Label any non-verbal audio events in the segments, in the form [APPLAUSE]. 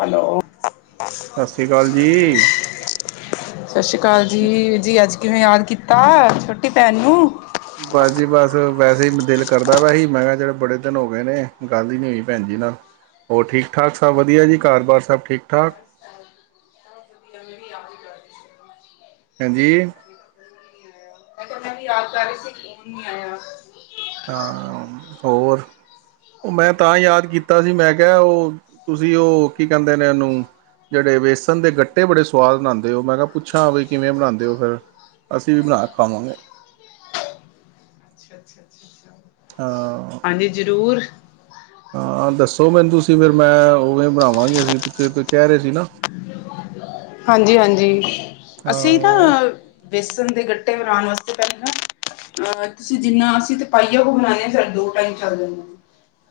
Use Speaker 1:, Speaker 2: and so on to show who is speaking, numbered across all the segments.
Speaker 1: Hello, [UNINTELLIGIBLE]
Speaker 2: Sat Sri ਅਕਾਲ ਜੀ
Speaker 1: ਸਤਿ ਸ਼੍ਰੀ ਅਕਾਲ ਜੀ, ਜੀ ਅੱਜ ਕਿਵੇਂ ਯਾਦ ਕੀਤਾ, ਛੋਟੀ ਭੈਣ ਨੂੰ।
Speaker 2: ਬਸ ਜੀ ਬਸ, ਵੈਸੇ ਹੀ ਦਿਲ ਕਰਦਾ ਪਯਾ ਸੀ, ਮੈਂ ਕਿਹਾ ਜਿਹੜੇ ਬੜੇ ਦਿਨ ਹੋ ਗਏ ਨੇ, ਗੱਲ ਹੀ ਨੀ ਹੋਈ ਭੈਣ ਜੀ ਨਾਲ। ਹੋਰ ਠੀਕ ਠਾਕ ਸਭ ਵਧੀਆ ਜੀ, ਘਰ ਬਾਰ ਸਭ ਠੀਕ ਠਾਕ।
Speaker 1: ਇੰਨਾ ਨੇ ਵੀ ਆਪ ਹੀ
Speaker 2: ਹਾਂਜੀ,
Speaker 1: ਵੈਸੇ ਮੈਂ ਵੀ ਆਲ ਵੈਸੇ ਖੇਮ ਨੀ ਆਇਆ।
Speaker 2: ਹਾਂ ਹੋਰ ਉਹ ਮੈਂ ਤਾਂ ਯਾਦ ਕੀਤਾ ਸੀ, ਮੈਂ ਕਿਹਾ ਉਹ, ਤੁਸੀਂ ਉਹ ਕੀ ਕਹਿੰਦੇ ਨੇ ਉਹਨੂੰ। ਜਿਹੜੇ ਵੇਸਣ ਦੇ ਗੱਟੇ ਬੜੇ ਸਵਾਦ ਬਣਾਉਂਦੇ ਔ, ਮੈਂ ਕਿਹਾ ਪੁੱਛਾਂ, ਬਈ ਕਿਵੇਂ ਬਣਾਉਂਦੇ ਉਹ ਫਿਰ ਅਸੀਂ ਵੀ ਬਣਾ ਕੇ ਖਾਵਾਂਗੇ।
Speaker 1: ਅੱਛਾ ਅੱਛਾ ਅੱਛਾ।
Speaker 2: ਹਾਂ,
Speaker 1: ਹਾਂਜੀ, ਜ਼ਰੂਰ।
Speaker 2: ਹਾਂ ਦੱਸੋ ਮੈਨੂੰ ਤੁਸੀਂ ਫਿਰ ਮੈਂ ਉਵੇ ਬਣਾਵਾਂਗੇ, ਅਸੀਂ ਪਿੱਛੇ ਕਹਿ ਰਹੇ ਸੀ ਨਾ।
Speaker 1: ਹਾਂਜੀ-ਹਾਂਜੀ ਅਸੀਂ ਨਾ
Speaker 2: ਹਾਂ
Speaker 1: ਵੇਸਨ ਦੇ ਗੱਟੇ ਬਣਾਉਣ ਵਾਸਤੇ, ਪਹਿਲੇ ਨਾ। ਅਹ ਤੁਸੀਂ ਜਿੰਨਾ, ਅਸੀਂ ਤੇ ਪਾਈਏ ਕੁ ਬਣਾਨੇ ਆਂ, ਜੇੜਾ ਦੋ ਟਾਈਮ ਚੱਲ ਜਾਂਦਾਂ ਐ।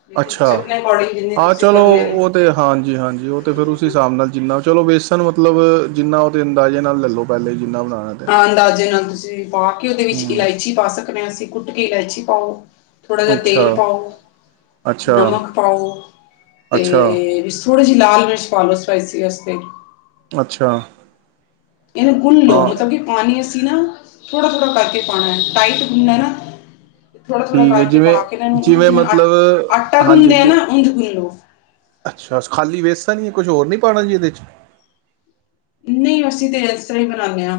Speaker 1: ਲੇਕਿਨ ਤੁਸੀਂ,
Speaker 2: ਅੱਛਾ
Speaker 1: ਆਪਣੇ ਅਕੋਡਿੰਗ ਜਿੰਨੇ
Speaker 2: ਹਾਂ
Speaker 1: ਤੁਸੀਂ
Speaker 2: ਚਲੋ
Speaker 1: ਕਰਨੇ ਹੋਨੇ ਔ।
Speaker 2: ਉਹ ਤੇ ਹਾਂਜੀ ਹਾਂਜੀ, ਉਹ ਤੇ ਫੇਰ ਉਸ ਹਿਸਾਬ ਨਾਲ ਜਿੰਨਾ, ਚਲੋ ਵੇਸਣ ਮਤਲਬ ਜਿੰਨਾ ਉਹਦੇ ਅੰਦਾਜ਼ੇ ਨਾਲ ਲੈ ਲੋ। ਪਹਿਲੇ ਜਿਨਾਂ ਬਣਾ ਨੈ।
Speaker 1: ਹਾਂ ਅੰਦਾਜ਼ੇ ਨਾਲ ਤੁਸੀਂ ਪਾ ਕੇ, ਉਹਦੇ ਵਿੱਚ
Speaker 2: ਹਮ
Speaker 1: ਇਲਾਇਚੀ ਪਾ ਸਕਨੇ ਆ ਅਸੀਂ, ਕੁੱਟ ਕੇ ਇਲਾਇਚੀ ਪਾਓ। ਥੋੜ੍ਹਾ ਜਿਹਾ
Speaker 2: ਅੱਛਾ
Speaker 1: ਤੇਲ ਪਾਓ,
Speaker 2: ਅੱਛਾ
Speaker 1: ਨਮਕ ਪਾਓ,
Speaker 2: ਅੱਛਾ
Speaker 1: ਤੇ ਥੋੜ੍ਹੀ ਜਿਹੀ ਲਾਲ ਮਿਰਚ ਪਾ ਲਓ, ਸਪਾਈਸੀ ਵਾਸਤੇ
Speaker 2: ਅੱਛਾ,
Speaker 1: ਇਹਨੂੰ ਗੁੰਨ ਲਓ,
Speaker 2: ਹਾਂ
Speaker 1: ਮਤਲਬ ਕਿ ਪਾਣੀ ਅਸੀਂ ਨਾ, ਥੋੜ੍ਹਾ ਥੋੜ੍ਹਾ ਕਰਕੇ ਪਾਉਣਾ ਐ, ਟਾਈਟ ਗੁੰਨਣਾ ਨਾ। ਥੋੜਾ ਥੋੜ੍ਹਾ
Speaker 2: ਠੀਕ ਹੈ
Speaker 1: ਕਰਕੇ
Speaker 2: ਜਿਵੇਂ
Speaker 1: ਪਾ ਕੇ, ਇਹਨਾਂ ਨੂੰ ਜਿਵੇਂ
Speaker 2: ਮਤਲਬ
Speaker 1: ਆਟਾ
Speaker 2: ਹਾਂਜੀ
Speaker 1: ਗੁੰਨਦੇ ਆ
Speaker 2: ਜੀ
Speaker 1: ਨਾ ਉਂਝ ਗੁੰਨ ਲੋ।
Speaker 2: ਅੱਛਾ, ਖਾਲੀ ਵੇਸਨ, ਨਹੀਂ ਕੁਛ ਹੋਰ ਨਹੀਂ ਪਾਉਣਾ ਜੀ ਇਹਦੇ 'ਚ।
Speaker 1: ਨਹੀਂ ਅਸੀਂ ਤੇ ਇਸ ਤਰ੍ਹਾਂ ਹੀ ਬਣਾਉਂਨੇ ਆਂ,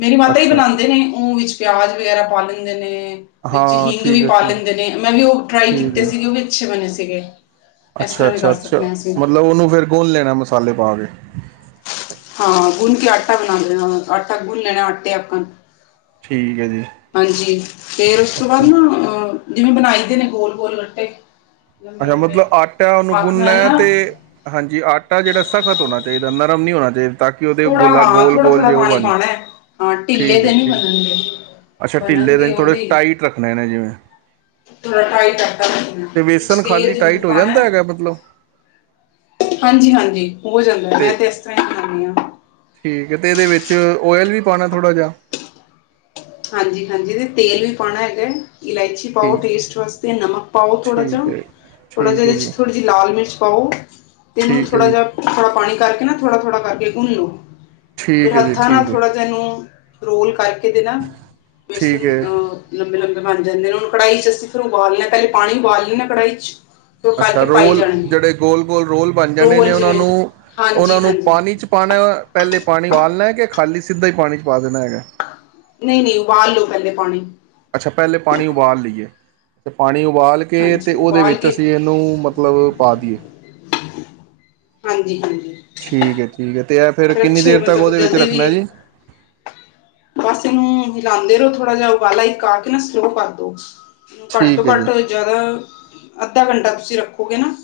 Speaker 1: ਮੇਰੀ ਮਾਤਾ ਹੀ
Speaker 2: ਅੱਛਾ ਠੀਕ
Speaker 1: ਬਣਾਉਂਦੇ ਨੇ, ਉਹ ਵਿੱਚ ਪਿਆਜ਼ ਵਗੈਰਾ ਪਾ ਲੈਂਦੇ ਨੇ। ਵਿੱਚ
Speaker 2: ਹਾਂ
Speaker 1: ਹਿੰਗ
Speaker 2: ਠੀਕ
Speaker 1: ਵੀ
Speaker 2: ਹੈ
Speaker 1: ਪਾ
Speaker 2: ਠੀਕ
Speaker 1: ਲੈਂਦੇ ਨੇ, ਮੈਂ ਵੀ ਉਹ ਟਰਾਈ
Speaker 2: ਠੀਕ
Speaker 1: ਕੀਤੇ
Speaker 2: ਹੈ
Speaker 1: ਸੀ ਗੇ, ਉਹ ਵੀ ਅੱਛੇ ਬਣੇ ਸੀਗੇ। ਇਸ
Speaker 2: ਅੱਛਾ
Speaker 1: ਤਰ੍ਹਾਂ ਵੀ
Speaker 2: ਅੱਛਾ
Speaker 1: ਕਰ
Speaker 2: ਅੱਛਾ
Speaker 1: ਸਕਦੇ ਹਾਂ ਅਸੀਂ
Speaker 2: ਮਤਲਬ ਉਹਨੂੰ ਫਿਰ ਗੁਣ ਲੈਣਾ ਮਸਾਲੇ ਪਾ ਕੇ।
Speaker 1: ਹਾਂ ਗੁੰਨ ਕੇ ਆਟਾ ਬਣਾਉਂ ਦੇਨਾ, ਆਟਾ ਗੁੰਨ ਲੈਣਾ ਆਟੇ ਆਕਣ।
Speaker 2: ਠੀਕ ਹੈ ਜੀ
Speaker 1: ਹਾਂਜੀ, ਫੇਰ ਉਸ ਤੋਂ ਬਾਅਦ
Speaker 2: ਅੱਛਾ
Speaker 1: ਨਾ ਅ ਜਿਵੇਂ ਬਣਾਈ ਦੇ ਨੇ, ਗੋਲ ਗੋਲ ਗੱਟੇ।
Speaker 2: ਅੱਛਾ
Speaker 1: ਲੰਬੇ-ਲੰਬੇ
Speaker 2: ਮਤਲਬ, ਆਟਾ ਉਹਨੂੰ
Speaker 1: ਹੱਥ
Speaker 2: ਗੁਨਨਾ
Speaker 1: ਨਾਲ
Speaker 2: ਐ,
Speaker 1: ਨਾ
Speaker 2: ਤੇ ਹਾਂਜੀ ਆਟਾ ਜਿਹੜਾ ਸਖ਼ਤ ਹੋਣਾ ਚਾਹੀਦਾ, ਨਰਮ ਨਹੀਂ ਹੋਣਾ ਚਾਹੀਦਾ। ਤਾਂ ਕਿ ਉਹਦੇ
Speaker 1: ਥੋੜਾ
Speaker 2: ਗੋਲਾ,
Speaker 1: ਹਾਂ
Speaker 2: ਗੋਲ ਗੋਲ
Speaker 1: ਥੋੜਾ-ਥੋੜਾ
Speaker 2: ਜੇ ਉਹ
Speaker 1: ਪਾਣੀ
Speaker 2: ਬਣ
Speaker 1: ਪਾਣਾ ਹੈ ਹਾਂ ਢਿੱਲੇ
Speaker 2: ਠੀਕ ਹੈ
Speaker 1: ਤੇ ਨਹੀਂ
Speaker 2: ਠੀਕ।
Speaker 1: ਬਣਨਗੇ
Speaker 2: ਅੱਛਾ ਢਿੱਲੇ
Speaker 1: ਬਣਨਗੇ
Speaker 2: ਦੇ, ਥੋੜ੍ਹੇ ਟਾਈਟ ਰੱਖਣੇ ਨੇ, ਜਿਵੇਂ
Speaker 1: ਥੋੜ੍ਹਾ ਟਾਈਟ ਆਟਾ ਘੁਣਨਾ ਐ,
Speaker 2: ਤੇ
Speaker 1: ਵਿੱਚ
Speaker 2: ਵੇਸਣ
Speaker 1: ਤੇਲ
Speaker 2: ਖਾਲੀ
Speaker 1: ਜ਼ਰੂਰ
Speaker 2: ਟਾਈਟ ਹੋ
Speaker 1: ਪਾਉਣਾ
Speaker 2: ਜਾਂਦਾ
Speaker 1: ਹੈ।
Speaker 2: ਹੈਗਾ ਮਤਲਬ
Speaker 1: ਹਾਂਜੀ ਹਾਂਜੀ ਹੋ ਜਾਂਦਾ, ਮੈਂ ਤੇ ਇਸ ਤਰ੍ਹਾਂ ਹੀ ਬਣਾਨੀ ਆਂ।
Speaker 2: ਠੀਕ ਹੈ, ਤੇ ਇਹਦੇ ਵਿੱਚ ਓਇਲ ਵੀ ਪਾਉਣਾ ਥੋੜ੍ਹਾ ਜਿਹਾ
Speaker 1: ਹਾਂਜੀ ਹਾਂਜੀ, ਤੇ ਤੇਲ ਵੀ ਪਾਉਣਾ ਹੈਗਾ, ਇਲਾਇਚੀ ਪਾਓ
Speaker 2: ਠੀਕ
Speaker 1: ਟੇਸਟ ਵਾਸਤੇ, ਨਮਕ ਪਾਓ ਥੋੜਾ ਜਿਹਾ,
Speaker 2: ਠੀਕ ਹੈ
Speaker 1: ਥੋੜਾ
Speaker 2: ਠੀਕ
Speaker 1: ਜਿਯਾ
Speaker 2: ਹੈ
Speaker 1: ਇਹਦੇ ਚ
Speaker 2: ਜੀ
Speaker 1: ਥੋੜੀ ਲਾਲ ਮਿਰਚ ਪਾਓ, ਤੇ ਹੁਣ
Speaker 2: ਠੀਕ ਹੈ
Speaker 1: ਥੋੜ੍ਹਾ
Speaker 2: ਜੀ
Speaker 1: ਜਿਹਾ ਥੋੜਾ ਪਾਣੀ ਕਰਕੇ ਨਾ, ਥੋੜਾ ਥੋੜਾ ਕਰਕੇ ਗੁੰਨ ਲੋ, ਫਿਰ
Speaker 2: ਠੀਕ ਹੈ ਜੀ
Speaker 1: ਹੱਥਾਂ
Speaker 2: ਠੀਕ
Speaker 1: ਨਾਲ
Speaker 2: ਹੈ
Speaker 1: ਥੋੜਾ ਜਿਹਾ ਇਹਨੂੰ ਰੋਲ ਕਰਕੇ ਦੇ ਨਾ, ਵੇਸਣ
Speaker 2: ਠੀਕ ਹੈ
Speaker 1: ਲੰਬੇ ਲੰਬੇ ਬਣ ਜਾਂਦੇ ਨੇ, ਔ ਨੂੰ ਕੜਾਹੀ ਚ ਅਸੀਂ ਫਿਰ ਉਹਨੂੰ ਉਬਾਲ ਲੈਣਾ, ਪਹਿਲੇ ਪਾਣੀ ਉਬਾਲ ਲੈਣਾ ਹੈ, ਕੜਾਹੀ 'ਚ। ਫਿਰ ਉਹ
Speaker 2: ਅੱਛਾ
Speaker 1: ਕਰਕੇ ਪਾਈ
Speaker 2: ਰੋਲ
Speaker 1: ਜਾਣੇ ਨੇ
Speaker 2: ਜਿਹੜੇ ਗੋਲ ਗੋਲ ਰੋਲ ਬਣ ਜਾਣੇ
Speaker 1: ਰੋਲ
Speaker 2: ਨੇ, ਉਹਨਾਂ
Speaker 1: ਜਿਵੇਂ
Speaker 2: ਨੂੰ ਉਹਨਾਂ ਨੂੰ
Speaker 1: ਹਾਂਜੀ-ਹਾਂਜੀ
Speaker 2: ਪਾਣੀ 'ਚ। ਪਾਉਣਾ ਐ, ਪਹਿਲੇ ਪਾਣੀ ਉਬਾਲਣਾ ਹੈ, ਕਿ ਖਾਲੀ ਸਿੱਧਾ ਹੀ ਪਾਣੀ ਚ ਪਾ ਦੇਣਾ ਹੈਗਾ ਹੈ।
Speaker 1: ਨਹੀਂ ਨਹੀਂ ਉਬਾਲ ਲੋ ਪਹਿਲੇ ਪਾਣੀ।
Speaker 2: ਅੱਛਾ ਪਹਿਲੇ ਪਾਣੀ ਉਬਾਲ ਲਈ ਏ, ਫੇਰ ਪਾਣੀ ਉਬਾਲ ਕੇ, ਤੇ
Speaker 1: ਹਾਂਜੀ
Speaker 2: ਉਹਦੇ
Speaker 1: ਉਬਾਲ
Speaker 2: ਵਿੱਚ
Speaker 1: ਕੇ
Speaker 2: ਅਸੀਂ ਇਹਨੂੰ, ਮਤਲਬ ਮਤਲਬ ਉਹ ਪਾ ਦੀਏ।
Speaker 1: ਹਾਂਜੀ- ਹਾਂਜੀ।
Speaker 2: ਠੀਕ ਐ-ਠੀਕ ਐ, ਤੇ ਇਹ ਫਿਰ ਕਿੰਨੀ ਦੇਰ ਤੱਕ
Speaker 1: ਮਤਲਬ
Speaker 2: ਉਹਦੇ ਵਿੱਚ
Speaker 1: ਜਲਦੀ
Speaker 2: ਰੱਖਣਾ
Speaker 1: ਵੀ
Speaker 2: ਜੀ।
Speaker 1: ਬਸ ਇਹਨੂੰ ਹਿਲਾਂਦੇ ਰਹੋ, ਥੋੜਾ ਜਿਹਾ ਉਬਾਲਾ ਇੱਕ ਆ ਕੇ ਨਾ, ਸਲੋਅ ਕਰ ਦੋ। ਘੱਟ ਤੋਂ
Speaker 2: ਠੀਕ ਹੈ ਜੀ
Speaker 1: ਘੱਟ ਜਿਆਦਾ, ਅੱਧਾ ਘੰਟਾ ਤੁਸੀਂ ਰੱਖੋਗੇ ਨਾ।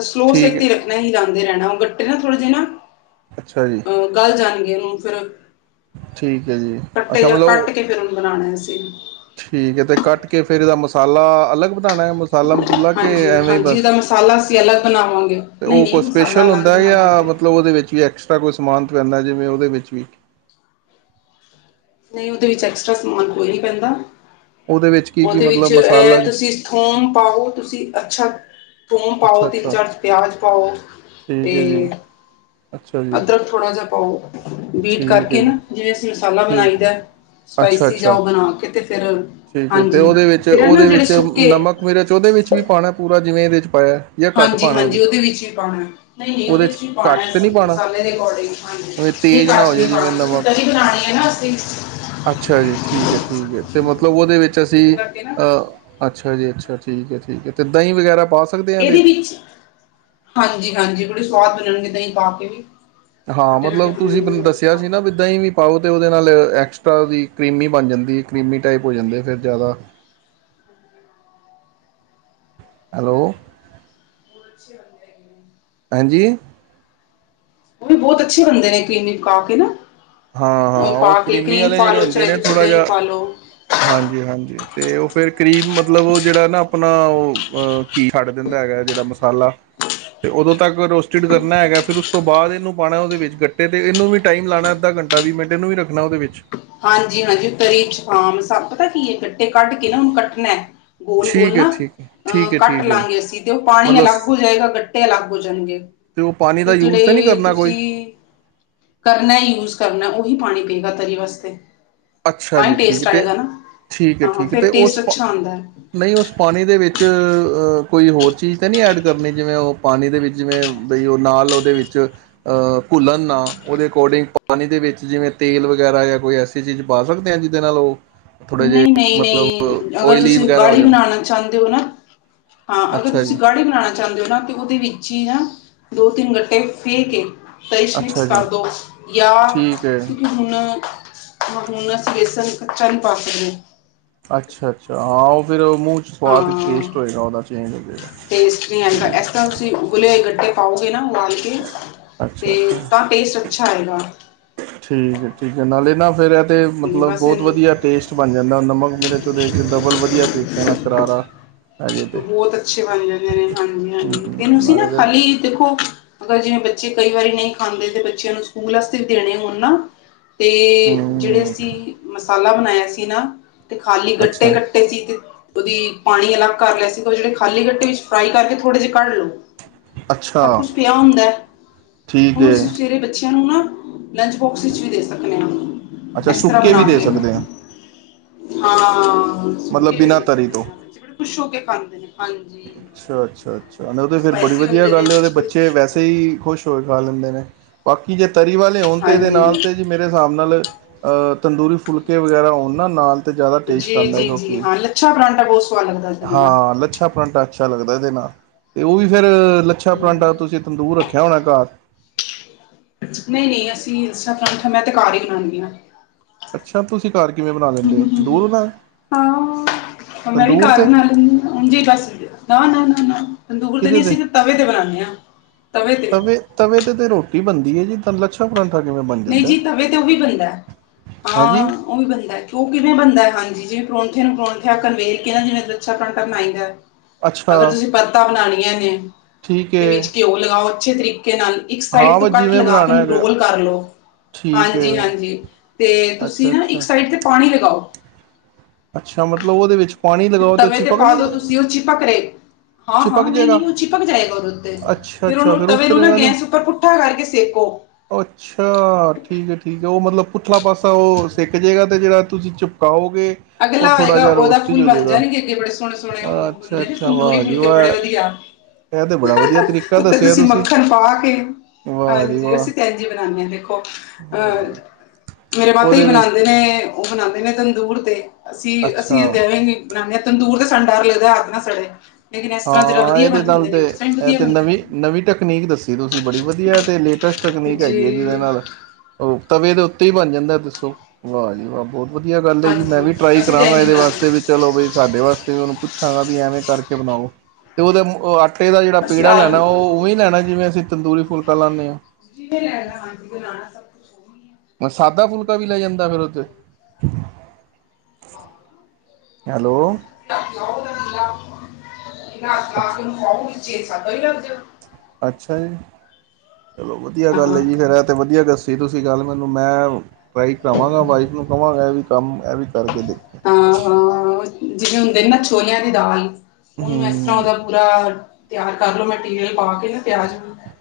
Speaker 1: ਸਲੋਅ
Speaker 2: ਠੀਕ
Speaker 1: ਸੇਕ
Speaker 2: ਹੈ।
Speaker 1: ਤੇ ਰੱਖਣਾ, ਹਿਲਾਂਦੇ ਰਹਿਣਾ, ਉਹ ਗੱਟੇ ਨਾ ਥੋੜੇ ਜੇ ਨਾ
Speaker 2: ਅੱਛਾ ਜੀ।
Speaker 1: ਗਲ਼ ਜਾਣਗੇ ਹੁਣ ਫਿਰ।
Speaker 2: ਠੀਕ ਐ ਜੀ।
Speaker 1: ਕੱਟੇ
Speaker 2: ਅੱਛਾ
Speaker 1: ਜਾਣ,
Speaker 2: ਮਤਲਬ
Speaker 1: ਕੱਟ ਕੇ ਫਿਰ ਉਹਨੂੰ ਬਣਾਣਾ ਅਸੀਂ।
Speaker 2: ਠੀਕ ਐ, ਤੇ ਕੱਟ ਕੇ ਫਿਰ ਇਹਦਾ ਮਸਾਲਾ ਅਲੱਗ ਬਣਾਣਾ ਮ ਮਸਾਲਾ ਮਸੂਲਾ ਕਿ
Speaker 1: ਹਾਂਜੀ
Speaker 2: ਐਵੇਂ ਹੀ
Speaker 1: ਹਾਂਜੀ
Speaker 2: ਬਸ,
Speaker 1: ਇਹਦਾ ਮਸਾਲਾ ਅਸੀਂ ਅਲੱਗ ਬਣਾਵਾਂਗੇ
Speaker 2: ਤੇ
Speaker 1: ਨਹੀਂ
Speaker 2: ਉਹ
Speaker 1: ਨਹੀਂ
Speaker 2: ਕੋਈ
Speaker 1: ਮਸਾਲਾ
Speaker 2: ਸਪੈਸ਼ਲ
Speaker 1: ਅਲੱਗ
Speaker 2: ਹੁੰਦਾ ਜਾਂ
Speaker 1: ਬਣਾਵਾਂਗੇ
Speaker 2: ਮਤਲਬ ਉਹਦੇ ਵਿੱਚ ਵੀ ਐਕਸਟਰਾ ਕੋਈ ਸਮਾਨ ਤੋਂ ਪੈਂਂਦਾ, ਜਿਵੇਂ ਉਹਦੇ ਵਿੱਚ ਵੀ
Speaker 1: ਨਹੀਂ ਉਹਦੇ ਵਿੱਚ ਐਕਸਟਰਾ ਸਮਾਨ ਕੋਈ ਨੀ ਪੈਂਦਾ,
Speaker 2: ਉਹਦੇ ਵਿੱਚ ਕੀ ਕੀ
Speaker 1: ਉਹਦੇ ਵਿੱਚ
Speaker 2: ਮਤਲਬ ਮਸਾਲਾ
Speaker 1: ਇਹ
Speaker 2: ਜੀ
Speaker 1: ਤੁਸੀਂ ਥੋਮ ਪਾਓ, ਤੁਸੀਂ ਅੱਛਾ ਥੋਮ ਪਾਓ,
Speaker 2: ਅੱਛਾ
Speaker 1: ਤਿੰਨ
Speaker 2: ਅੱਛਾ
Speaker 1: ਚਾਰ ਪਿਆਜ਼ ਪਾਓ,
Speaker 2: ਠੀਕ
Speaker 1: ਤੇ
Speaker 2: ਹੈ ਜੀ ਅੱਛਾ ਜੀ।
Speaker 1: ਥੋੜ੍ਹਾ ਜਾ ਪਾਓ ਬੀਟ
Speaker 2: ਠੀਕ ਹੈ
Speaker 1: ਕਰਕੇ
Speaker 2: ਜੀ
Speaker 1: ਨਾ, ਜਿਵੇਂ ਅਸੀਂ ਮਸਾਲਾ ਬਣਾਈ
Speaker 2: ਠੀਕ
Speaker 1: ਦੈ।
Speaker 2: ਅੱਛਾ
Speaker 1: ਸਪਾਈਸੀ ਜਾਂ
Speaker 2: ਅੱਛਾ
Speaker 1: ਉਹ ਬਣਾ ਕੇ ਤੇ ਫਿਰ,
Speaker 2: ਠੀਕ
Speaker 1: ਹਾਂਜੀ, ਫਿਰ ਇਹ ਨਾ ਜਿਹੜੇ ਸੁੱਕੇ
Speaker 2: ਉਵੇਂ ਦਾ ਉਹਦੇ ਵਿੱਚ ਵੀ ਪਾਣਾ ਪੂਰਾ, ਜਿਵੇਂ ਇਹਦੇ ਵਿਚ ਪਾਇਆ। ਜਾਂ ਘੱਟ
Speaker 1: ਹਾਂਜੀ-
Speaker 2: ਪਾਉਣਾ
Speaker 1: ਹਾਂਜੀ ਉਹਦੇ ਵਿੱਚ ਵੀ ਪਾਣਾ, ਨਹੀਂ- ਨਹੀਂ ਉਹਦੇ
Speaker 2: ਚ
Speaker 1: ਵਿੱਚ ਵੀ ਪਾਣਾ,
Speaker 2: ਘੱਟ ਤੇ
Speaker 1: ਅਸੀਂ
Speaker 2: ਨਹੀਂ ਪਾਉਣਾ
Speaker 1: ਮਸਾਲੇ ਦੇ ਅਕੋਡਿੰਗ। ਹਾਂਜੀ,
Speaker 2: ਜਿਵੇਂ
Speaker 1: ਨਹੀਂ
Speaker 2: ਤੇਜ਼ ਨਾ ਹੋ ਜਾਏ
Speaker 1: ਕੜਛੀ
Speaker 2: ਜਿਵੇਂ
Speaker 1: ਮਾਰਦੋ, ਕਿਉਂਕਿ ਤਰੀ
Speaker 2: ਨਮਕ
Speaker 1: ਬਣਾਣੀ ਹੈ ਨਾ ਅਸੀਂ।
Speaker 2: ਅੱਛਾ ਜੀ, ਠੀਕ ਐ-ਠੀਕ ਐ, ਤੇ ਮਤਲਬ ਉਹਦੇ ਵਿੱਚ
Speaker 1: ਉਹਦੇ
Speaker 2: ਅਸੀਂ
Speaker 1: ਕਰਕੇ ਨਾ
Speaker 2: ਅਹ ਅੱਛਾ ਜੀ ਅੱਛਾ, ਠੀਕ ਐ-ਠੀਕ ਐ, ਤੇ ਦਹੀਂ ਵਗੈਰਾ। ਪਾ ਸਕਦੇ ਹਾਂ ਚ
Speaker 1: ਇਹਦੇ ਵਿੱਚ ਹਾਂਜੀ- ਹਾਂਜੀ ਬੜੇ ਸਵਾਦ ਬਣਨਗੇ, ਦਹੀਂ ਪਾ ਕੇ ਵੀ।
Speaker 2: ਹਾਂ,
Speaker 1: ਖੱਟੇ ਖੱਟੇ
Speaker 2: ਮਤਲਬ ਤੁਸੀਂ ਮੈਨੂੰ
Speaker 1: ਬਣਨਗੇ
Speaker 2: ਦੱਸਿਆ ਸੀ ਨਾ ਵੀ ਦਹੀਂ ਨਹੀਂ ਪਾਉ, ਤੇ ਉਹਦੇ ਨਾਲ ਐਕਸਟਰਾ ਉਹਦੀ ਕਰੀਮੀ ਬਣ ਜਾਂਦੀ ਐ, ਕਰੀਮੀ ਟਾਈਪ ਹੋ ਜਾਂਦੇ ਫਿਰ ਜ਼ਾਦਾ। ਹੈਲੋ।
Speaker 1: ਹੁਣ ਅੱਛੇ ਲੱਗ ਰਹੇ ਨੇ।
Speaker 2: ਭੈਣ ਜੀ।
Speaker 1: ਉਹ ਵੀ ਬਹੁਤ ਅੱਛੇ ਬਣਦੇ ਨੇ, ਕਰੀਮੀ ਪਾ ਕੇ ਨਾ।
Speaker 2: ਹਾਂ- ਹਾਂ, ਉਹ
Speaker 1: ਪਾ ਕੇ
Speaker 2: ਕਰੀਮੀ
Speaker 1: ਕਰੀਮ
Speaker 2: ਵਾਲੇ
Speaker 1: ਪਾ
Speaker 2: ਜਿਹੜੇ
Speaker 1: ਲਓ
Speaker 2: ਹੁੰਦੇ
Speaker 1: ਚਾਹੇ
Speaker 2: ਨੇ
Speaker 1: ਤੁਸੀਂ
Speaker 2: ਥੋੜ੍ਹਾ
Speaker 1: ਦਹੀਂ
Speaker 2: ਜਾ,
Speaker 1: ਪਾ ਲਓ
Speaker 2: ਹਾਂਜੀ- ਹਾਂਜੀ। ਤੇ ਉਹ ਫੇਰ ਕਰੀਮ ਮਤਲਬ ਉਹ ਜਿਹੜਾ ਨਾ ਆਪਣਾ ਉਹ ਕੀ ਛੱਡ ਦਿੰਦਾ ਹੈਗਾ, ਜਿਹੜਾ ਮਸਾਲਾ। ਤੇ ਉਦੋਂ ਤੱਕ ਰੋਸਟਿਡ ਕਰਨਾ ਹੈਗਾ, ਫਿਰ ਉਸ ਤੋਂ ਬਾਅਦ ਇਹਨੂੰ ਪਾਣਾ ਉਹਦੇ ਵਿੱਚ ਗੱਟੇ ਤੇ, ਇਹਨੂੰ ਵੀ ਟਾਈਮ ਲਾਣਾ। ਅੱਧਾ ਘੰਟਾ, ਵੀਹ ਮਿੰਟ ਇਹਨੂੰ ਵੀ ਰੱਖਣਾ ਉਹਦੇ ਵਿੱਚ।
Speaker 1: ਹਾਂਜੀ- ਹਾਂਜੀ, ਉਹ ਤਰੀ ਹਾਂ ਪਤਾ ਕੀ ਹੈ, ਗੱਟੇ ਕੱਢ ਕੇ ਨਾ ਹੁਣ ਕੱਟਣਾ। ਗੋਲ-ਗੋਲ
Speaker 2: ਠੀਕ ਹੈ
Speaker 1: ਨਾ
Speaker 2: ਠੀਕ ਹੈ ਠੀਕ
Speaker 1: ਅਹ
Speaker 2: ਹੈ
Speaker 1: ਕੱਟ
Speaker 2: ਠੀਕ ਹੈ
Speaker 1: ਲਾਂਗੇ ਅਸੀਂ, ਤੇ ਉਹ ਪਾਣੀ
Speaker 2: ਮਤਲਬ
Speaker 1: ਅਲੱਗ ਹੋ
Speaker 2: ਅਤੇ
Speaker 1: ਜਾਏਗਾ, ਗੱਟੇ ਅਲੱਗ ਹੋ ਜਾਣਗੇ।
Speaker 2: ਉਹ ਪਾਣੀ ਦਾ
Speaker 1: ਤੇ
Speaker 2: ਯੂਜ ਤਾਂ ਨਹੀਂ
Speaker 1: ਜਿਹੜੇ ਇਹ
Speaker 2: ਕਰਨਾ ਕੋਈ
Speaker 1: ਤੁਸੀਂ ਕਰਨਾ ਯੂਜ ਕਰਨਾ, ਉਹੀ ਪਾਣੀ ਪੇਂਦਾ ਤਰੀ ਵਾਸਤੇ।
Speaker 2: ਅੱਛਾ
Speaker 1: ਤਾਂਹੀ
Speaker 2: ਜੀ ਠੀਕ
Speaker 1: ਟੇਸਟ
Speaker 2: ਤੇ
Speaker 1: ਆਏਗਾ ਨਾ,
Speaker 2: ਠੀਕ ਹੈ
Speaker 1: ਹਾਂ
Speaker 2: ਠੀਕ ਤੇ
Speaker 1: ਫੇਰ
Speaker 2: ਉਸ
Speaker 1: ਟੇਸਟ ਅੱਛਾ ਆਂਦਾ।
Speaker 2: ਨਹੀਂ ਉਸ ਪਾਣੀ ਦੇ ਵਿੱਚ, ਕੋਈ ਹੋਰ ਚੀਜ਼ ਤਾਂ ਨਹੀਂ ਐਡ ਕਰਨੀ ਜਿਵੇਂ ਉਹ ਪਾਣੀ ਦੇ ਵਿੱਚ, ਜਿਵੇਂ ਬਈ ਉਹ ਨਾਲ ਉਹਦੇ ਵਿੱਚ ਅਹ ਘੁੱਲਣ ਨਾ, ਉਹਦੇ ਅਕੋਰਡਿੰਗ ਪਾਣੀ ਦੇ ਵਿੱਚ ਜਿਵੇਂ ਤੇਲ ਵਗੈਰਾ ਜਾਂ ਕੋਈ ਐਸੀ ਕੋਈ ਚੀਜ਼ ਪਾ ਸਕਦੇ ਹਾਂ, ਜਿਹਦੇ ਨਾਲ ਉਹ ਥੋੜ੍ਹੇ ਜਿਹੇ
Speaker 1: ਨਹੀਂ- ਨਹੀਂ-
Speaker 2: ਮਤਲਬ
Speaker 1: ਨਹੀਂ, ਅਗਰ
Speaker 2: ਓਇਲੀ
Speaker 1: ਤੁਸੀਂ
Speaker 2: ਵਗੈਰਾ ਹੋ
Speaker 1: ਗਾੜੀ
Speaker 2: ਜਾਣ
Speaker 1: ਬਣਾਣਾ ਚਾਹੁੰਦੇ ਹੋ ਨਾ ਹਾਂ, ਅਗਰ
Speaker 2: ਅੱਛਾ
Speaker 1: ਤੁਸੀਂ
Speaker 2: ਜੀ
Speaker 1: ਗਾੜੀ ਬਣਾਣਾ ਚਾਂਹਦੇ ਹੋ ਨਾ, ਤੇ ਉਹਦੇ ਵਿੱਚ ਹੀ ਨਾ ਦੋ ਤਿੰਨ ਗੱਟੇ ਫੇਹ ਕੇ ਤਾਈਸ਼
Speaker 2: ਅੱਛਾ
Speaker 1: ਮਿਕਸ
Speaker 2: ਜੀ
Speaker 1: ਕਰ ਦੋ, ਜਾਂ
Speaker 2: ਠੀਕ ਹੈ
Speaker 1: ਹੁਣ-ਹੁਣ ਅਸੀ ਬੇਸਣ ਕੱਚਾ ਨੀ ਪਾ ਸਕਦੇ।
Speaker 2: ਅੱਛਾ-ਅੱਛਾ, ਹਾਂ ਉਹ ਫਿਰ ਮੂੰਹ 'ਚ ਸਵਾਦ ਟੇਸਟ
Speaker 1: ਹਾਂ
Speaker 2: ਹੋਏਗਾ ਉਹਦਾ ਚੇਂਜ ਹੋ ਜਾਏਗਾ
Speaker 1: ਟੇਸਟ ਨਹੀਂ ਆਂਦਾ,
Speaker 2: ਠੀਕ
Speaker 1: ਇਸ
Speaker 2: ਹੈ
Speaker 1: ਤਰ੍ਹਾਂ ਤੁਸੀਂ ਉਬਲੇ ਹੋ ਗੰਡੇ ਖਾਓਗੇ ਨਾ ਉਬਾਲ ਕੇ ਤੇ
Speaker 2: ਅੱਛਾ ਅੱਛਾ
Speaker 1: ਤਾਂ ਟੇਸਟ ਅੱਛਾ ਆਏਗਾ।
Speaker 2: ਠੀਕ ਹੈ-ਠੀਕ ਹੈ ਨਾਲੇ ਨਾ ਫੇਰ ਇਹ ਤੇ ਮਤਲਬ ਬਹੁਤ ਵਧੀਆ। ਟੇਸਟ ਬਣ ਜਾਂਦਾ। ਨਮਕ, ਮਿਰਚ ਉੱਦੇ ਚ' ਡਬਲ ਵਧੀਆ ਤਰੀਕੇ ਨਾਲ ਕਰਾਰਾ। ਹੈਜੇ ਤੇ
Speaker 1: ਬਹੁਤ ਅੱਛੇ ਬਣ ਜਾਂਦੇ ਨੇ।
Speaker 2: ਹੂੰ
Speaker 1: ਹਾਂਜੀ-ਹਾਂਜੀ ਇਹਨੂੰ ਸੀ ਨਾ
Speaker 2: ਨਾਲੇ ਤੇ
Speaker 1: ਖਾਲੀ ਦੇਖੋ ਅਗਰ ਜਿਵੇਂ ਬੱਚੇ ਕਈ ਵਾਰੀ ਨਹੀਂ ਖਾਂਦੇ ਤੇ ਬੱਚਿਆਂ ਨੂੰ ਸਕੂਲ ਵਾਸਤੇ ਵੀ ਦੇਣੇ ਹੋਣ ਨਾ ਤੇ ਜਿਹੜੇ
Speaker 2: ਹੂੰ
Speaker 1: ਅਸੀਂ ਮਸਾਲਾ ਬਣਾਇਆ ਸੀ ਨਾ। ਤੇ ਖਾਲੀ ਗੱਟੇ
Speaker 2: ਅੱਛਾ
Speaker 1: ਕੱ ਤੇ ਉਹਦੀ ਪਾਣੀ ਅਲੱਗ ਕਰ ਲਿਆ ਸੀਗਾ ਉਹ ਜਿਹੜੇ ਖਾਲੀ ਗੱਟੇ ਵਿੱਚ ਫਰਾਈ ਕਰਕੇ ਥੋੜੇ ਜਿਹੇ ਕੱਢ ਲੋ।
Speaker 2: ਅੱਛਾ
Speaker 1: ਸਭ ਕੁਛ ਪਿਆ ਹੁੰਦਾ ਹੈ।
Speaker 2: ਠੀਕ
Speaker 1: ਉਹਨੂੰ
Speaker 2: ਹੈ
Speaker 1: ਸਵੇਰੇ ਬੱਚਿਆਂ ਨੂੰ ਨਾ ਲੰਚ ਬੋਕਸ ਵਿੱਚ ਵੀ ਦੇ ਸਕਦੇ ਹਾਂ।
Speaker 2: ਅੱਛਾ
Speaker 1: ਇਸ ਤਰ੍ਹਾਂ
Speaker 2: ਸੁੱਕੇ ਵੀ
Speaker 1: ਬਣਾ
Speaker 2: ਦੇ
Speaker 1: ਕੇ ਹਾਂ।
Speaker 2: ਸਕਦੇ ਮਤਲਬ
Speaker 1: ਸੁੱਕੇ ਵੀ
Speaker 2: ਬਿਨਾਂ
Speaker 1: ਦੇ
Speaker 2: ਤਰੀ
Speaker 1: ਸਕਦੇ
Speaker 2: ਤੋਂ।
Speaker 1: ਹਾਂ ਬੱਚੇ ਬੜੇ ਖੁਸ਼ ਹੋ ਕੇ ਪਾਉਂਦੇ ਨੇ। ਹਾਂਜੀ
Speaker 2: ਅੱਛਾ- ਅੱਛਾ -ਅੱਛਾ ਉਹ ਤੇ ਫੇਰ ਬੜੀ
Speaker 1: ਸਪਾਈਸੀ
Speaker 2: ਵਧੀਆ
Speaker 1: ਹੁੰਦੇ ਨੇ
Speaker 2: ਗੱਲ ਹੈ। ਉਹਦੇ
Speaker 1: ਬੜੇ
Speaker 2: ਬੱਚੇ
Speaker 1: ਖੁਸ਼ ਹੋ
Speaker 2: ਵੈਸੇ
Speaker 1: ਕੇ
Speaker 2: ਹੀ ਖੁਸ਼ ਖਾ ਲੈਂਦੇ ਨੇ। ਬਾਕੀ ਜੇ ਤਰੀ ਵਾਲੇ ਹੋਣ ਤੇਦੇ
Speaker 1: ਹਾਂਜੀ
Speaker 2: ਨਾਲ ਤੇ ਜ ਮੇਰੇ ਹਿਸਾਬ ਨਾਲ ਅਹ ਤੰਦੂਰੀ ਫੁਲਕੇ ਵਗੈਰਾ ਆਉਣ ਨਾ ਨਾਲ ਤਾਂ ਜ਼ਿਆਦਾ ਟੇਸਟ
Speaker 1: ਜੀ
Speaker 2: ਆਉਂਦਾ ਹੈ।
Speaker 1: ਜੀ ਜੀ
Speaker 2: ਕਿਉਂਕਿ
Speaker 1: ਹਾਂ ਲੱਛਾ ਪਰਾਂਠਾ ਬੋਸ
Speaker 2: ਹਾਂ, ਲੱਛਾ ਪਰਾਂਟਾ ਅੱਛਾ ਲੱਗਦਾ। ਇਹਦੇ ਨਾਲ ਤੇ ਉਹ ਵੀ ਫੇਰ ਲੱਛਾ ਪਲਾਂਠਾ ਤੁਸੀਂ ਤੰਦੂਰ ਰੱਖਿਆ ਹੋਣਾ ਘਰ।
Speaker 1: ਨਹੀਂ-ਨਹੀਂ ਅਸੀਂ ਇੰਸਟਾਗ੍ਰਾਮ ਮੈਂ ਤੇ ਘਰ ਹੀ ਬਣਾਉਂਦੀ ਹਾਂ।
Speaker 2: ਅੱਛਾ। ਤੁਸੀਂ ਘਰ ਕਿਵੇਂ ਬਣਾ ਲੈਂਦੇ ਹੋ। ਤੰਦੂਰ ਬਣਾਆ। ਤੰਦੂਰ ਤੇ
Speaker 1: ਹਾਜੀ। ਬਸ ਨਾ-ਨਾ ਨਾ-ਨਾ ਤੰਦੂੂਰ ਤੇ ਨੀ ਅਸੀਂ ਤਵੇ ਤੇ ਬਣਾਉਂਦੇ ਹਾਂ। ਤਵੇ ਤੇ
Speaker 2: ਤਵੇ ਤੇ-ਤੇ ਰੋਟੀ ਬਣਦੀ ਹੈ ਜੀ। ਤਨ ਲੱ ਐ ਪਰਾਠਾਂ ਕਿਵੇਂ ਬਨਦਾ।
Speaker 1: ਨਹੀਂ ਜੀ। ਤਵੇ ਤੇ ਉਹ ਵੀ ਬਣਦਾ।
Speaker 2: ਹੈਂ
Speaker 1: ਹਾਂ।
Speaker 2: ਜੀ
Speaker 1: ਉਹ ਵੀ ਬੰਨਦਾ ਹੈ। ਉਹ ਕਿਵੇਂ ਬੰਨਦਾ ਹੈ। ਹਾਂਜੀ, ਜਿਵੇਂ ਪਰੌਠੇ ਨੂੰ ਪਰੌਠੇ ਵਕਨ ਵੇਖ ਕੇ ਜਿਵੇ ਲੱਛਾ ਪਰਾਂਠਾ ਬਣਾਈਦਾ। ਹ
Speaker 2: ਅੱਛਾ
Speaker 1: ਅਗਰ ਤੁਸੀਂ ਪਰਤਾਾਂ ਬਣਾਉਣੀਆਂ ਨੇ।
Speaker 2: ਠੀਕ
Speaker 1: ਤੇ ਵਿੱਚ
Speaker 2: ਹੈ
Speaker 1: ਘਿਓ ਲਗਾਓ ਅੱਛੇ ਤਰੀਕੇ ਨਾਲ ਇੱਕ ਸਾਈਡ
Speaker 2: ਹਾਂ
Speaker 1: ਤੋਂ
Speaker 2: ਬਸ
Speaker 1: ਕੱਟ
Speaker 2: ਜਿਵੇਂ
Speaker 1: ਲਗਾ ਕੇ
Speaker 2: ਬਣਾਉਣਾ
Speaker 1: ਉਹਨੂੰ
Speaker 2: ਹੈਗਾ
Speaker 1: ਰੋਲ ਕਰ ਲਓ।
Speaker 2: ਠੀਕ ਹੈ
Speaker 1: ਹਾਂਜੀ-ਹਾਂਜੀ ਤੇ
Speaker 2: ਅੱਛਾ
Speaker 1: ਤੁਸੀਂ ਨਾ ਇੱਕ
Speaker 2: ਅੱਛਾ
Speaker 1: ਸਾਈਡ ਤੇ ਪਾਣੀ ਲਗਾਓ।
Speaker 2: ਅੱਛਾ। ਮਤਲਬ ਉਹਦੇ ਵਿੱਚ ਪਾਣੀ ਲਗਾਓ ਤੇ ਉਹ ਚੀਪਕ ਨਹੀਂ
Speaker 1: ਉ ਚਿਪਕ ਹਾਂ-ਹਾਂ,
Speaker 2: ਚਿਪਕ ਜਾਏਗਾ
Speaker 1: ਨਹੀਂ-ਨਹੀਂ ਉਹ ਚਿਪਕ ਜਾਏਗਾ। ਉੱਦੇ ਉਤੇ
Speaker 2: ਅੱਛਾ
Speaker 1: ਫੇਰ
Speaker 2: ਅੱਛਾ
Speaker 1: ਉਹਨੂੰ
Speaker 2: ਫਿਰ
Speaker 1: ਤਵੇ ਨੂੰ ਨਾ
Speaker 2: ਉਤਰੇਗਾ
Speaker 1: ਗੈਸ ਉੱਪਰ ਪੁੱਠਾ ਕਰਕੇ ਸੇਕੋ।
Speaker 2: ਅੱਛ। ਅੱਛਾ। ਠੀਕ ਹੈ-ਠੀਕ ਹੈ ਉਹ ਮਤਲਬ ਪੁੱਠਲਾ ਪਾਸਾ ਉਹ ਸਿੱਕ ਜਾਵੇਗਾ ਅਤੇ ਜਿਹੜਾ ਤੁਸੀਂ ਚਿਪਕਾਓਗੇ ਉਹ
Speaker 1: ਅਗਲਾ
Speaker 2: ਥੋੜ੍ਹਾ
Speaker 1: ਹੋਏਗਾ
Speaker 2: ਜਿਹਾ
Speaker 1: ਉਹਦਾ
Speaker 2: ਰੋਸਟ
Speaker 1: ਫੁੱਲ
Speaker 2: ਹੋ
Speaker 1: ਬਣ
Speaker 2: ਜਾਏਗਾ
Speaker 1: ਜਾਣਗੇ ਅੱਗੇ ਬੜੇ ਸੋਹਣੇ-ਸੋਹਣੇ ਉਹ
Speaker 2: ਅੱਛਾ
Speaker 1: ਹੁੰਦੇ
Speaker 2: ਅੱਛਾ
Speaker 1: ਤੰਦੂਰੀ
Speaker 2: ਵਾਹ ਜੀ
Speaker 1: ਫੁੱਲ
Speaker 2: ਵਾਹ
Speaker 1: ਬੜੇ ਵਧੀਆ।
Speaker 2: ਇਹ ਤੇ ਬੜਾ ਵਧੀਆ ਤਰੀਕਾ
Speaker 1: ਉੱਤੇੇ
Speaker 2: ਦੱਸਿਆ
Speaker 1: ਤੁਸੀਂ ਮੱਖਣ ਪਾ ਕੇ
Speaker 2: ਵਾਹ ਜੀ
Speaker 1: ਹਾਂਜੀ।
Speaker 2: ਵਾਹ
Speaker 1: ਅਸੀਂ ਤੇ ਇੰਜ ਬਣਾਉਾਨਦੇ ਹਾਂ ਦੇਖੋ। ਅਹ ਮੇਰੇ ਮਾਤਾ ਹੀ
Speaker 2: ਉਹਦੇ ਵਿੱਚ
Speaker 1: ਬਣਾਉਂਦੇ ਨੇ ਉਹ ਬਨਾਉਂਦੇ ਨੇ ਤੰਦੂਰ ਤੇ। ਅਸੀਂ-ਅਸੀਂ ਇਹ
Speaker 2: ਅੱਛਾ
Speaker 1: ਦ ਬਣਾਦੇ ਹ ਤਦੂਰ ਤੇ ਸਨ ਡਰ ਲਗਦਾ ਹੱਥ ਨਾ ਸੜੇ। ਲੇਕਿਨ ਇਸ ਤਰ੍ਹਾਂ ਜਿਹੜਾ
Speaker 2: ਹਾਂ।
Speaker 1: ਵਧੀਆ
Speaker 2: ਇਹਦੇ
Speaker 1: ਬਣ
Speaker 2: ਨਾਲੱ
Speaker 1: ਜਾਂਦੇ
Speaker 2: ਤੇ
Speaker 1: ਨੇ ਉਸ ਤਰ੍ਹਾਂ ਹੀ
Speaker 2: ਇਹ
Speaker 1: ਵਧੀਆ
Speaker 2: ਤਿੰ
Speaker 1: ਬਣਦੇ
Speaker 2: ਨਵੀ
Speaker 1: ਨੇ
Speaker 2: ਨਵੀਂ ਤਕਨੀਕ ਦੱਸੀ ਤੁਸੀਂ ਬੜੀ ਵਧੀਆ ਅਤੇ ਲੇਟੈਸਟ ਤਕਨੀਕ
Speaker 1: ਜੀ
Speaker 2: ਹੈਗੀ ਹੈ ਜਿਹਦੇ ਨਾਲ ਉਹ ਤਵੇ ਦੇ ਉੱਤੇ ਹੀ ਬਣ ਜਾਂਦਾ। ਦੱਸੋ, ਵਾਹ ਜੀ ਵਾਹ! ਬਹੁ ਵਧੀਆ ਗੱਲ ਹੈ ਜੀ। ਮੈਂ
Speaker 1: ਹਾਂਜੀ
Speaker 2: ਵੀ ਟਰਾਈ
Speaker 1: ਅਸੀਂ ਤਾਂ
Speaker 2: ਕਰਾਂਗਾ
Speaker 1: ਇੰਝ ਹੀ
Speaker 2: ਇਹਦੇ
Speaker 1: ਬਣਾਉਂਦੇ
Speaker 2: ਵਾਸਤੇ ਵਿੱਚ ਚਲੋ ਬਈ ਸਾਡੇ ਵਾਸਤੇ ਵੀ ਉਹਨੂੰ ਪੁੱਛਾਂਗਾ ਵੀ ਐਵੇਂ ਕਰਕੇ ਬਣਾਓ। ਤੇ ਉਹਦੇ ਓ ਆਟੇ ਦਾ ਜੇੜਾ
Speaker 1: ਹਾਂ ਅਸੀਂ
Speaker 2: ਪੇੜਾ ਲੈਣਾ
Speaker 1: ਆਲੂ
Speaker 2: ਉਹ ਉਵੇਂ ਈ ਲੈਣਾ ਜਿਵੇਂ ਅਸੀਂ ਤੰਦੂਰੀ ਫੁਲਕਾ ਲਾਣੇ ਆਂ।
Speaker 1: ਐਥੇ ਲੇ ਆ ਜੇ ਲਾਨਾਤੇ।
Speaker 2: ਅ ਸਾਦਾ ਫੁਲਕਾ ਵੀ ਲੈ ਯੰਦੇ ਫੇਰ ਉੱਥੇ?
Speaker 1: [INAUDIBLE]
Speaker 2: ਹੈਲੋ, ਅੱਛਾ
Speaker 1: [UNINTELLIGIBLE]
Speaker 2: ਅੱਛਾ ਜੀ, ਚਲੋ ਵਧੀਆ ਗੱਲ ਐ ਜੀ ਫੇਰ ਇਹ ਤਾਂ ਵਧੀਆ ਦਸ ਤੇ ਤੁਸੀਂ ਕੱਲ ਮੈਨੂੰ ਮੈਂ ਟਰਾਈ ਕਰਾਵਾਂਗਾ ਵਾਈਫ ਨੂੰ ਕਵਾਂਗਾ ਇਹ ਵੀ ਕੰਮ ਇਹ ਵੀ ਕਰਕੇ ਦੇਖ।
Speaker 1: ਹਾਂ ਹਾਂ ਹਾਂ, ਜਿਵੇਂ ਹੁੰਦੇ ਨੇ ਨਾ ਛੋਲਿਆਂ ਦੀ ਦਾਲ ਉਹਨੂੰ ਐਸ ਤਰ੍ਹਾਂ
Speaker 2: ਹੂੰ
Speaker 1: ਉਹਦਾ ਪੂਰਾ ਤਿਆਰ ਕਰਲੋ ਮਟੀਰੀਅਲ ਤੇਲ ਪਾ ਕੇ ਨਾ ਪਿਆਜ਼,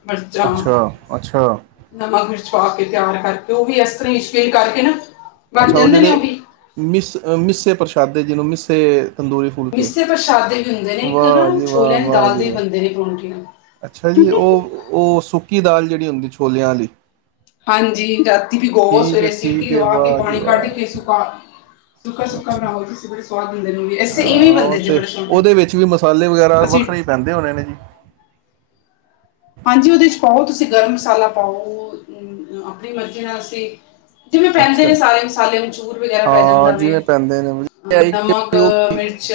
Speaker 1: ਮਰਚਾਂ।
Speaker 2: ਅੱਛਾ ਅੱਛਾ
Speaker 1: ਨਮਕ, ਮਿਰਚ ਪਾ ਕੇ ਤਿਆਰ ਕਰਕੇ ਉਹ ਵੀ ਇਸ ਤਰ੍ਹਾਂ ਈਸ਼ਕੇ ਕਰਕੇ ਨਾ ਬਣ
Speaker 2: ਅੱਛਾ ਉਹ
Speaker 1: ਜਾਂਦੇ ਨੇ
Speaker 2: ਜਿਹੜੇ
Speaker 1: ਵੀ
Speaker 2: ਮਿਸ ਮਿਸੇ ਪ੍ਰਸ਼ਾਦੇ ਜਿਹਨੂੰ ਮਿੱਸੇ, ਤੰਦੂਰੀ ਫੁਲਕੇ
Speaker 1: ਮਿੱਸੇ ਪ੍ਰਸ਼ਾਦੇ ਵੀ ਹੁੰਦੇ ਨੇ ਇੱਕ
Speaker 2: ਵਾਹ
Speaker 1: ਨਾ
Speaker 2: ਜੀ ਵਾਹ,
Speaker 1: ਛੋਲਿਆਂ ਦੀ
Speaker 2: ਵਾਹ
Speaker 1: ਦਾਲ
Speaker 2: ਜੀ
Speaker 1: ਦੇ ਵੀ
Speaker 2: ਵਾਹ।
Speaker 1: ਬਣਦੇ ਨੇ ਪਰੌਂਠੀਆਂ
Speaker 2: ਅੱਛਾ ਜੀ ਉਹ-ਉਹ ਸੁੱਕੀ ਦਾਲ ਜਿਹੜੀ ਹੁੰਦੀ ਛੋਲਿਆਂ ਅਲੀ।
Speaker 1: ਹਾਂਜੀ ਰਾਤੀ ਬਿਗੋ
Speaker 2: ਠੀਕ ਹੈ
Speaker 1: ਸਵੇਰੇ ਸਿਟੀ
Speaker 2: ਠੀਕ ਹੈ
Speaker 1: ਦਵਾ ਕੇ
Speaker 2: ਵਾਹ ਜੀ
Speaker 1: ਪਾਣੀ ਕੱਢ ਕੇ
Speaker 2: ਵਾਹ
Speaker 1: ਸੁੱਕਾ ਸੁੱਕਾ-ਸੁੱਕਾ
Speaker 2: ਅੱਛਾ
Speaker 1: ਬਣਾਓ ਤੁਸੀਂ ਬੜੇ ਸਵਾਦ ਬਣਦੇ ਨੇ ਓਵੀ ਐਸੇ
Speaker 2: ਹਾਂ
Speaker 1: ਇਵੇਂ ਬੰਦੇ
Speaker 2: ਉਹ
Speaker 1: ਜੇ
Speaker 2: ਤੇ
Speaker 1: ਬੜੇ ਸੋਹਣੇ ਅਸੀਂ
Speaker 2: ਰਹਿੰਦੇ ਹੋਣੇ ਨੇ ਜੀ
Speaker 1: ਹਾਂਜੀ ਉਹਦੇ ਚ ਪਾਓ ਤੁਸੀਂ ਗਰਮ ਮਸਾਲਾ ਪਾਓ ਅ ਆਪਣੀ ਮਰਜ਼ੀ ਨਾਲ ਅਸੀਂ ਜਿਵੇਂ ਪੈਂਦੇ
Speaker 2: ਅੱਛਾ
Speaker 1: ਨੇ ਸਾਰੇ ਮਸਾਲੇ ਮਚੂਰ ਵਗੈਰਾ ਪੈ ਜਾਂਦੇ
Speaker 2: ਹਾਂ ਜਿਵੇਂ ਪੈਂਦੇ ਨੇ ਇਹ ਹੈ
Speaker 1: ਅ ਨਮਕ, ਮਿਰਚ।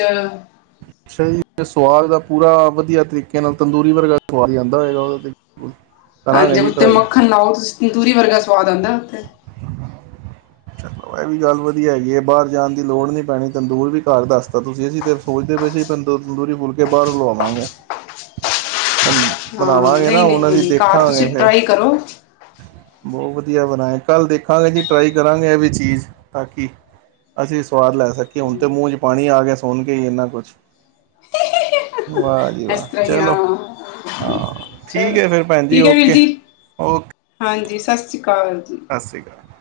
Speaker 2: ਅੱਛਾ ਜੀ, ਸੁਵਾਦ ਤਾ ਪੂਰਾ ਵਧੀਆ ਤਰੀਕੇ ਨਾਲ ਤੰਦੂਰੀ ਵਰਗਾ ਸੁਵਾਦ ਈ ਆਂਦਾ ਹੋਏਗਾ ਉਹਦਾ ਤੇ। [INAUDIBLE]
Speaker 1: ਹਾਂਜੀ,
Speaker 2: ਜੀ
Speaker 1: ਉੱਤੇ
Speaker 2: ਟਰਾਈ
Speaker 1: ਮੱਖਣ ਲਾਓ ਤੁਸੀਂ ਤੰਦੂਰੀ ਵਰਗਾ ਸਵਾਦ ਆਂਦੇ ਉਥੇ।
Speaker 2: [INAUDIBLE] ਚਲੋ ਇਹ ਵੀ ਗੱਲ ਵਧੀਆ ਹੈਗੀ ਏ ਬਾਹਰ ਜਾਣ ਦੀ ਲੋੜ ਨੀ ਪੈਣੀ ਤੰਦੂਰ ਵੀ ਘਰ ਦੱਸ ਤਾਂ ਤੁਸੀਂ ਅਸੀਂ ਤੇ ਸੋਚਦੇ ਪਏ ਸੀ ਤੰਦੂਰ ਤੰਦੂਰੀ ਫੁਲਕੇ ਬਾਹਰੋ ਲਵਾਵਾਂਗੇ ਤੰ
Speaker 1: ਹਾਂ
Speaker 2: ਬਣਾਵਾਂਗੇ ਨਾ
Speaker 1: ਨਹੀਂ ਨਹੀਂ ਨਹੀਂ
Speaker 2: ਹੁਣ ਅਸੀਂ
Speaker 1: ਨਹੀਂ ਘਰ
Speaker 2: ਦੇਖਾਂਗੇ ਫੇਰ।
Speaker 1: [UNINTELLIGIBLE]
Speaker 2: ਬਹੁਤ ਵਧੀਆ ਬਣਾਏ ਕੱਲ੍ਹ ਦੇਖਾਂਗੇ ਜੀ ਟਰਾਈ ਕਰਾਂਗੇ ਇਹ ਵੀ ਚੀਜ਼ ਤਾਂ ਕਿ ਅਸੀਂ ਵੀ ਸਵਾਦ ਲੈ ਸਕੀਏ ਹੁਣ ਤੇ
Speaker 1: ਹਮ,
Speaker 2: ਮੂੰਹ ਚ ਪਾਣੀ ਆ ਗਿਆ ਸੁਣ ਕੇ ਈ ਏਨਾ ਕੁਛ। ਵਾਹ ਜੀ
Speaker 1: ਇਸ
Speaker 2: ਵਾਹ
Speaker 1: ਤਰ੍ਹਾਂ ਹੀ
Speaker 2: ਚਲੋ।
Speaker 1: ਹਾਂ
Speaker 2: ਹਾਂ ਠੀਕ
Speaker 1: ਚਲੋ
Speaker 2: ਐ ਫੇਰ ਭੈਣਜੀ
Speaker 1: ਠੀਕ ਹੈ ਵੀਰ ਜੀ
Speaker 2: ਓਕੇ-ਓਕੇ।
Speaker 1: ਹਾਂਜੀ ਸਤਿ ਸ਼੍ਰੀ ਕਾਲ ਜੀ।
Speaker 2: ਸਾਸਰੀ ਕਾਲ।